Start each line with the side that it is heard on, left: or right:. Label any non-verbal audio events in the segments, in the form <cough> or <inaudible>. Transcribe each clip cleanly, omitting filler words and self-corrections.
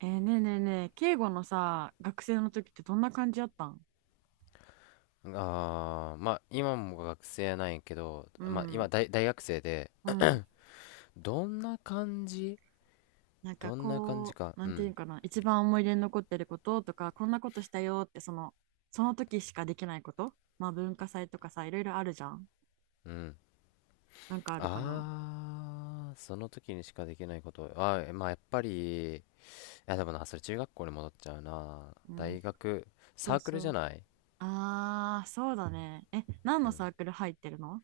right: ねえねえねえ、敬語のさ、学生の時ってどんな感じやったん？
left: ああ、まあ今も学生なんやけど、
right: う
left: まあ今
right: ん、
left: 大学生で、
right: うん。
left: どんな感じ。
right: なんか
left: どんな感じ
right: こう、
left: か。
right: な
left: う
right: んていう
left: ん、
right: んかな、一番思い出に残ってることとか、こんなことしたよって、その時しかできないこと、まあ文化祭とかさ、いろいろあるじゃん。
left: うん。
right: なんかあるかな。
left: ああ、その時にしかできないこと。ああ、まあやっぱり、いやでもな、それ中学校に戻っちゃうな。
right: うん、
left: 大学、
right: そ
left: サ
right: う
left: ークルじ
right: そ
left: ゃ
right: う。
left: ない？
right: あー、そうだね。え、何
left: う
right: の
left: ん。
right: サークル入ってるの？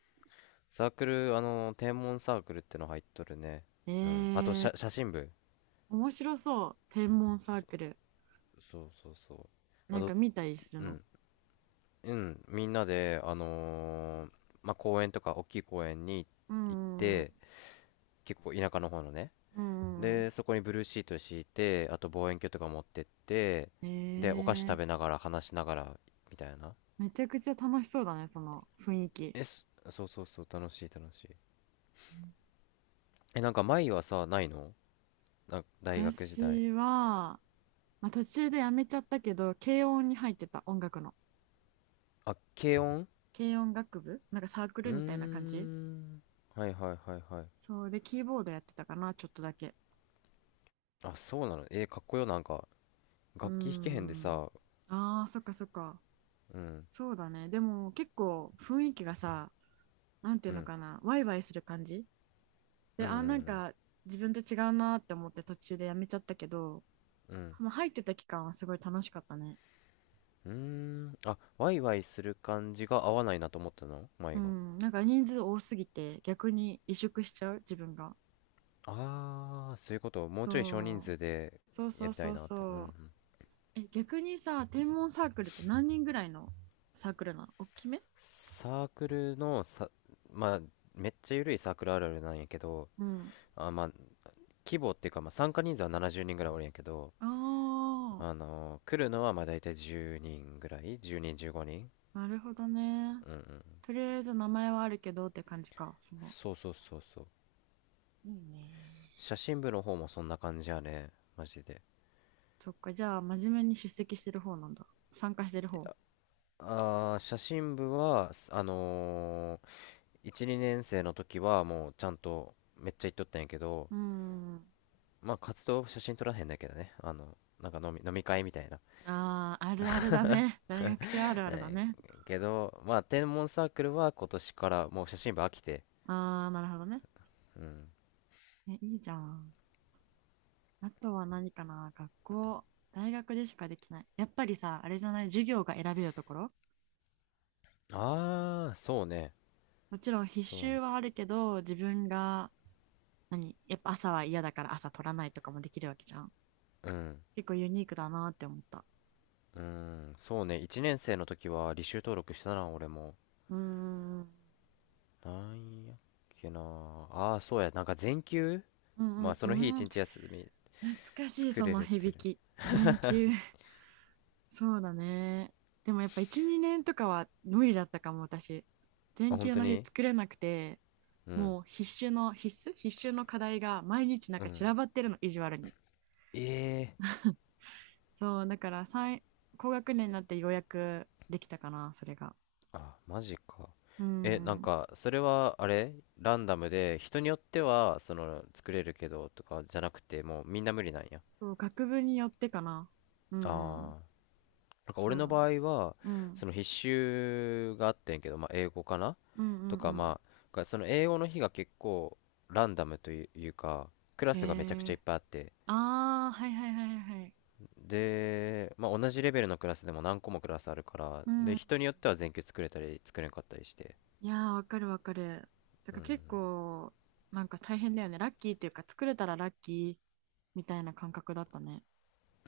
left: サークル、あの、天文サークルっての入っとるね。
right: え
left: うん。あと、
right: ー、
left: 写真部。
right: 面白そう。天文サークル。
left: そうそうそう。まあ、
right: なんか見たりする
left: う
right: の？
left: ん。うん、みんなで、まあ、公園とか大きい公園に
right: う
left: 行っ
right: ん、うん、
left: て、結構田舎の方のね、
right: うん。う
left: で、そこにブルーシート敷いて、あと望遠鏡とか持ってって、
right: ん
left: で、お菓子食べ
right: ー。
left: ながら話しながらみたいな。
right: めちゃくちゃ楽しそうだね、その雰囲気。
left: え、そそうそうそう、楽しい楽しい。え、なんか前はさ、ないの？大学時代。
right: 私は、まあ、途中でやめちゃったけど、軽音に入ってた音楽の。
left: あ、軽音。
right: 軽音楽部なんかサーク
left: うー
right: ルみたいな感じ？
left: ん。はいはいはいはい。
right: そうで、キーボードやってたかな、ちょっとだけ。
left: あ、そうなの。かっこよ、なんか。
right: うー
left: 楽器弾けへんで
right: ん。
left: さ、
right: ああ、そっかそっか。
left: うん、
right: そうだね。でも結構雰囲気がさ、なんてい
left: う
right: うの
left: ん、
right: かな、ワイワイする感じ
left: う
right: で、
left: ん、う
right: なん
left: ん、
right: か自分と違うなーって思って途中でやめちゃったけど、
left: うん。うん
right: まあ、入ってた期間はすごい楽しかったね。
left: うーん。あ、ワイワイする感じが合わないなと思ったの
right: う
left: 前が？
right: ん、なんか人数多すぎて逆に萎縮しちゃう自分が。
left: ああ、そういうこと。もうちょい少人
right: そう、
left: 数で
right: そう
left: や
right: そう
left: りたい
right: そう
left: なって。うんう
right: そ
left: ん。
right: う。え、逆にさ、天文サークルって何人ぐらいのサークルなの？大きめ？
left: サークルのさ、まあ、めっちゃ緩いサークルあるあるなんやけど、
right: うん。
left: まあ、規模っていうか、まあ、参加人数は70人ぐらいおるんやけど、
right: あ
left: 来るのはまあ大体10人ぐらい？ 10 人、15人。
right: あ、なるほどね。とりあえず名前はあるけどって感じか。
left: そうそうそうそう。
right: いいね。
left: 写真部の方もそんな感じやね。マジで。
right: そっか、じゃあ真面目に出席してる方なんだ。参加してる方。
left: ああ、写真部は、ー1、2年生の時はもうちゃんとめっちゃ行っとったんやけど、
right: うん。
left: まあ活動写真撮らへんだけどね。あの、なんか飲み会みたいな。
right: ああ、あるあるだね。大学生あるあるだ
left: えー
right: ね。
left: けど、まあ天文サークルは今年からもう写真部飽きて。
right: ああ、なるほどね。
left: うん。
right: え、いいじゃん。あとは何かな、学校、大学でしかできない。やっぱりさ、あれじゃない、授業が選べるところ？
left: ああ、そうね。
right: もちろん必
left: そう
right: 修
left: ね。
right: はあるけど、自分が、やっぱ朝は嫌だから朝取らないとかもできるわけじゃん。
left: うん。
right: 結構ユニークだなって思った。
left: うん。そうね。1年生の時は履修登録したな、俺も。
right: うーん、うん
left: なんやっけな。ああ、そうや。なんか全休、
right: うん
left: まあその日
right: う
left: 一
right: ん、
left: 日休み
right: 懐かしい
left: 作
right: そ
left: れ
right: の
left: るって
right: 響
left: る。
right: き。全休。<laughs> そうだね。でもやっぱ1、2年とかは無理だったかも、私。
left: あ、
right: 全
left: 本
right: 休
left: 当
right: の日
left: に？
right: 作れなくて、
left: うん。
right: もう必修の必修の課題が毎日なん
left: う
right: か散
left: ん。
right: らばってるの意地悪に。
left: ええ。
right: そうだから高学年になってようやくできたかな、それが。
left: あ、マジか。
right: う
left: え、なん
right: ん。
left: か、それは、あれ、ランダムで、人によっては、その、作れるけど、とか、じゃなくて、もう、みんな無理なんや？
right: そう、学部によってかな。うんうん、
left: ああ。なんか、俺
right: そう
left: の
right: だな、
left: 場合は、
right: う
left: そ
right: ん、
left: の、必修があってんけど、まあ、英語かな
right: うんう
left: とか、
right: ん
left: まあ、その、英語の日が結構、ランダムというか、クラ
right: う
left: スがめちゃく
right: ん、
left: ちゃいっぱいあって、
right: ああ、はいはいはいはい、
left: で、まあ、同じレベルのクラスでも何個もクラスあるから、
right: う
left: で、
right: ん、
left: 人によっては全級作れたり、作れなかったりして、
right: いやーわかるわかる。だから結構なんか大変だよね。ラッキーっていうか、作れたらラッキーみたいな感覚だったね。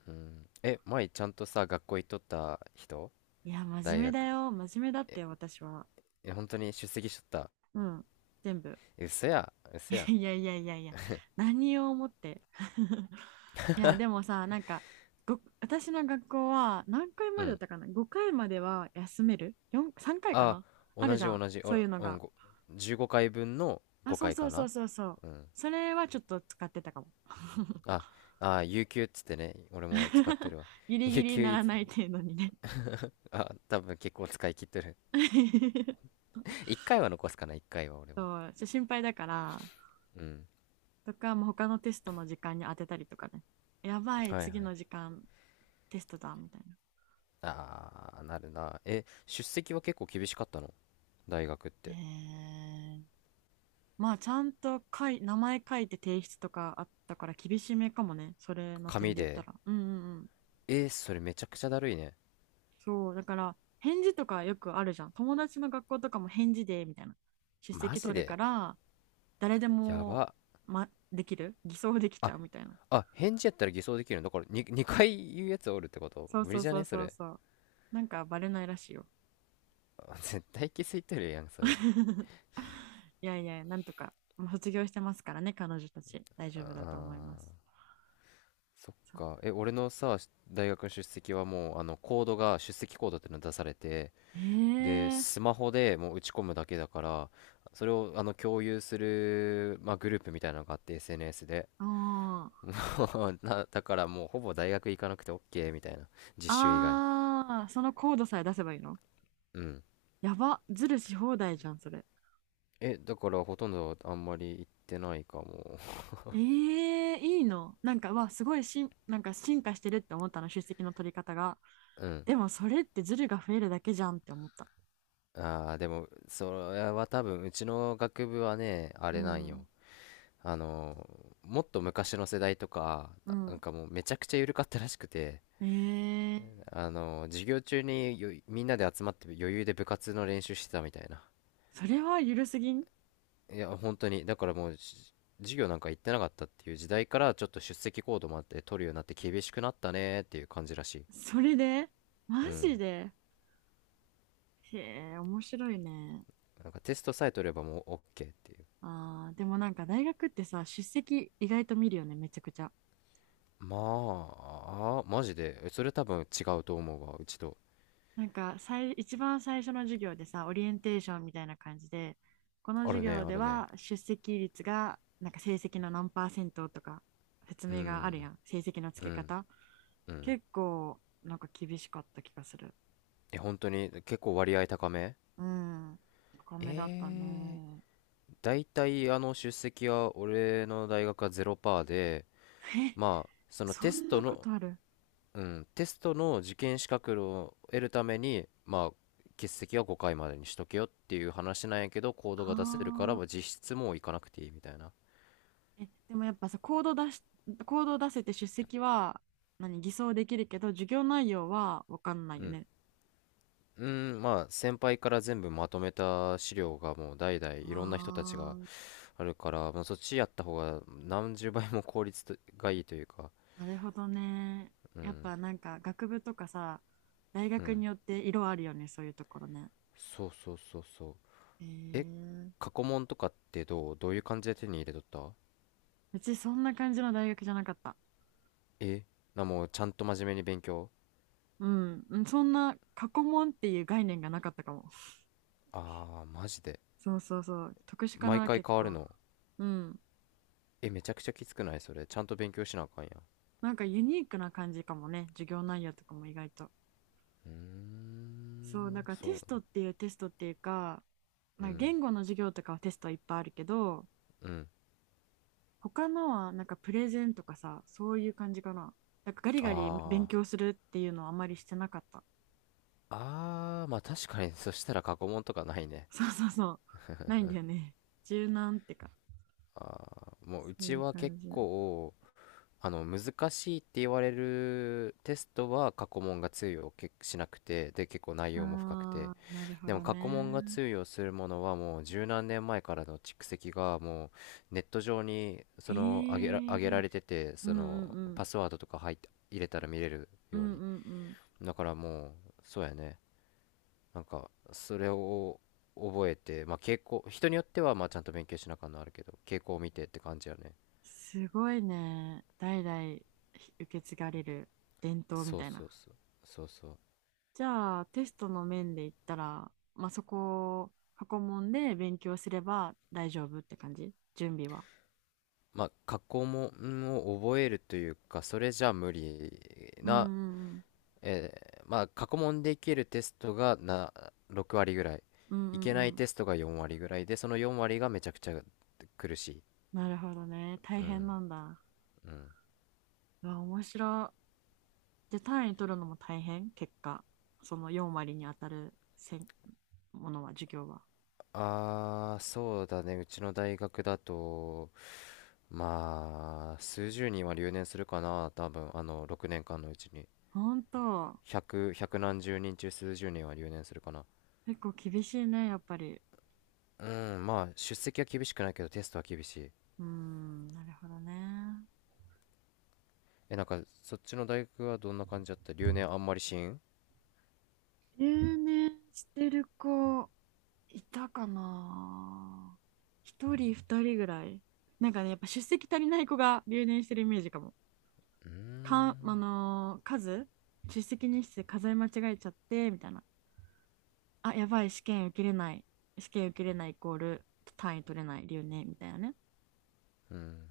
left: うん。え、前ちゃんとさ、学校行っとった人？
right: いや真面
left: 大
right: 目だ
left: 学。
right: よ、真面目だっ
left: え、
right: て、私は。
left: え、本当に出席しとった？
right: うん、全部。
left: え、嘘や、嘘や。
right: <laughs> いやいやいやいや、何を思って。<laughs> いや、でもさ、なんか、私の学校は何回
left: う
right: までだっ
left: ん。
right: たかな？ 5 回までは休める？ 4、3回か
left: あ、
right: な。ある
left: 同
right: じ
left: じ
right: ゃん、
left: 同じ。あ
right: そうい
left: ら、
right: うの
left: うん、
right: が。
left: 15回分の
right: あ、そ
left: 5
right: う
left: 回
right: そ
left: か
right: うそう
left: な？
right: そうそう。
left: うん。
right: それはちょっと使ってたかも。
left: あ、あ、有給っつってね、俺も使って
right: <laughs>
left: るわ。
right: ギ
left: <laughs>
right: リギ
left: 有
right: リ
left: 給
right: な
left: い
right: ら
left: つ、
right: ない程度にね。
left: あ、多分結構使い切ってる。
right: <laughs>
left: <laughs> 1回は残すかな、1回は俺も。
right: そう、心配だから、
left: うん。
right: とか、もう他のテストの時間に当てたりとかね。やばい、
left: はいはい。
right: 次の時間テストだ、みたいな。
left: あー、なるな。え、出席は結構厳しかったの？大学っ
right: え
left: て。
right: ー、まあちゃんと名前書いて提出とかあったから厳しめかもね、それの点
left: 紙
right: で言った
left: で。
right: ら。うんうんうん。
left: それめちゃくちゃだるいね。
right: そう、だから返事とかよくあるじゃん。友達の学校とかも返事でみたいな。出
left: マ
right: 席
left: ジ
right: 取るか
left: で。
right: ら誰で
left: や
right: も、
left: ば。
right: できる、偽装できち
left: あ、
right: ゃうみたいな。
left: あ、返事やったら偽装できるんだ。これに 2, 回言うやつおるってこと
right: そう
left: 無理
right: そう
left: じゃ
right: そ
left: ね、
right: う
left: そ
right: そう
left: れ。
right: そう。なんかバレないらしいよ。
left: あ、絶対気づいてるやん、それ。
right: <laughs> いやいや、なんとか、もう卒業してますからね、彼女たち。大
left: あ
right: 丈夫だと思いま
left: ー、
right: す。
left: そっ
right: そう、
left: か。え、俺のさ、大学の出席はもう、あの、コードが、出席コードっていうの出されて、
right: え
left: で、
right: えー、
left: スマホでもう打ち込むだけだから、それを、あの、共有する、まあ、グループみたいなのがあって、SNS で。
right: あ
left: <laughs>
right: あ。
left: もうな、だからもう、ほぼ大学行かなくて OK みたいな。実習以外。
right: あー、そのコードさえ出せばいいの？
left: うん。
right: やば、ズルし放題じゃん、それ。
left: え、だからほとんどあんまり行ってないかも。
right: いいの？なんか、わ、すごいなんか進化してるって思ったの、出席の取り方が。
left: <laughs> うん。
right: でも、それってズルが増えるだけじゃんって思った。
left: ああ、でも、それは多分、うちの学部はね、あ
right: う
left: れなん
right: ん、
left: よ。あの、もっと昔の世代とか、
right: う
left: なん
right: ん。
left: かもうめちゃくちゃ緩かったらしくて、
right: えー、
left: あの、授業中にみんなで集まって余裕で部活の練習してたみたいな。
right: それはゆるすぎん？
left: いや、本当に。だからもう、授業なんか行ってなかったっていう時代から、ちょっと出席行動もあって取るようになって厳しくなったねっていう感じらしい。
right: それでマ
left: うん。
right: ジで、へえ、面白いね。
left: なんかテストさえ取ればもう OK っていう。
right: あー、でもなんか大学ってさ、出席意外と見るよね、めちゃくちゃ。
left: まあ、マジで。え、それ多分違うと思うわ、うちと。
right: なんか一番最初の授業でさ、オリエンテーションみたいな感じで、この
left: あ
right: 授
left: るね、
right: 業
left: あ
right: で
left: るね。
right: は出席率が、なんか成績の何パーセントとか説
left: う
right: 明がある
left: ん、
right: やん。成績の
left: う
right: 付け
left: ん、
right: 方。
left: うん。
right: 結構、なんか厳しかった気がする。
left: え、本当に結構割合高め？
right: うん。高めだった
left: え、
right: ね。
left: 大体あの出席は俺の大学はゼロパーで、
right: え、
left: まあ、
right: <laughs>
left: その
right: そ
left: テス
right: ん
left: ト
right: なこ
left: の、
right: とある？
left: うん、テストの受験資格を得るために、まあ、欠席は5回までにしとけよっていう話なんやけど、コードが出せるから、
right: あ
left: まあ実質もう行かなくていいみたいな。
right: ー、え、でもやっぱさ、コードを出せて出席は、偽装できるけど、授業内容は分かんない
left: う
right: よ
left: ん。
right: ね。
left: うん、まあ先輩から全部まとめた資料がもう代々
right: あ
left: いろんな人たちが
right: あ、
left: あるから、まあ、そっちやった方が何十倍も効率とがいいというか、
right: なるほどね。やっぱなんか学部とかさ、大
left: う
right: 学
left: ん、
right: によって色あるよね、そういうところね。
left: そうそうそうそう。
right: へ
left: え、
right: え。
left: 過去問とかってどういう感じで手に入れとった？
right: うちそんな感じの大学じゃなかった。
left: え、もうちゃんと真面目に勉強？
right: うん、うん、そんな過去問っていう概念がなかったかも。
left: ああー、マジで。
right: そうそうそう、特殊か
left: 毎
right: な、
left: 回
right: 結
left: 変わる
right: 構。
left: の？
right: うん。
left: え、めちゃくちゃきつくない、それ？ちゃんと勉強しなあかんやん。
right: なんかユニークな感じかもね、授業内容とかも意外と。
left: う
right: そう、だ
left: ん、
right: からテ
left: そ
right: スト
left: う。
right: っていうテストっていうか、
left: う
right: なんか
left: ん、
right: 言語の授業とかはテストいっぱいあるけど、
left: うん。
right: 他のはなんかプレゼンとかさ、そういう感じかな。なんかガリガリ勉
left: あ
right: 強するっていうのはあんまりしてなかった。
left: あ、ああ、まあ確かにそしたら過去問とかないね。
right: <laughs> そうそうそう。ないんだよね。柔軟ってか。
left: あーもう
right: そ
left: う
right: う
left: ち
right: いう
left: は結
right: 感じ。
left: 構あの難しいって言われるテストは過去問が通用けしなくて、で結構内容も深くて、
right: あー、なるほ
left: でも
right: ど
left: 過去問が
right: ね。
left: 通用するものはもう十何年前からの蓄積がもうネット上に
right: え
left: その上げら
right: ー。
left: れてて、
right: う
left: そ
right: んうん
left: の
right: うん。
left: パスワードとか入って入れたら見れる
right: う
left: よう
right: ん
left: に。
right: うんうん。
left: だからもう、そうやね、なんかそれを覚えて、まあ傾向、人によってはまあちゃんと勉強しなあかんのあるけど、傾向を見てって感じやね。
right: すごいね。代々受け継がれる伝統み
left: そう
right: たいな。
left: そうそうそうそう。
right: じゃあ、テストの面で言ったら、まあ、そこ、過去問で勉強すれば大丈夫って感じ？準備は。
left: まあ過去問を覚えるというかそれじゃ無理
right: うんう
left: な、
right: んうん。
left: えまあ過去問でいけるテストがな6割ぐらい、
right: うんうんう
left: いけない
right: ん。
left: テストが4割ぐらいで、その4割がめちゃくちゃ苦しい。
right: なるほどね。大
left: う
right: 変
left: ん。
right: なんだ。
left: うん。
right: うわ、面白い。で、単位取るのも大変、結果。その4割に当たるものは、授業は。
left: ああー、そうだね、うちの大学だと、まあ数十人は留年するかな、多分あの6年間のうちに。
right: ほんと。
left: 100、ひゃく何十人中数十人は留年するかな。
right: 結構厳しいね、やっぱり。
left: うん、まあ出席は厳しくないけどテストは厳しい。
right: うーん、なるほどね。
left: え、なんかそっちの大学はどんな感じだった？留年あんまりしん？
right: 留年してる子、いたかな、一人二人ぐらい。なんかね、やっぱ出席足りない子が留年してるイメージかも。
left: うー
right: かん、あ
left: ん。
right: のー数出席日数数え間違えちゃってみたいな、あ、やばい、試験受けれない、試験受けれないイコール単位取れない、留年みたいなね。
left: うん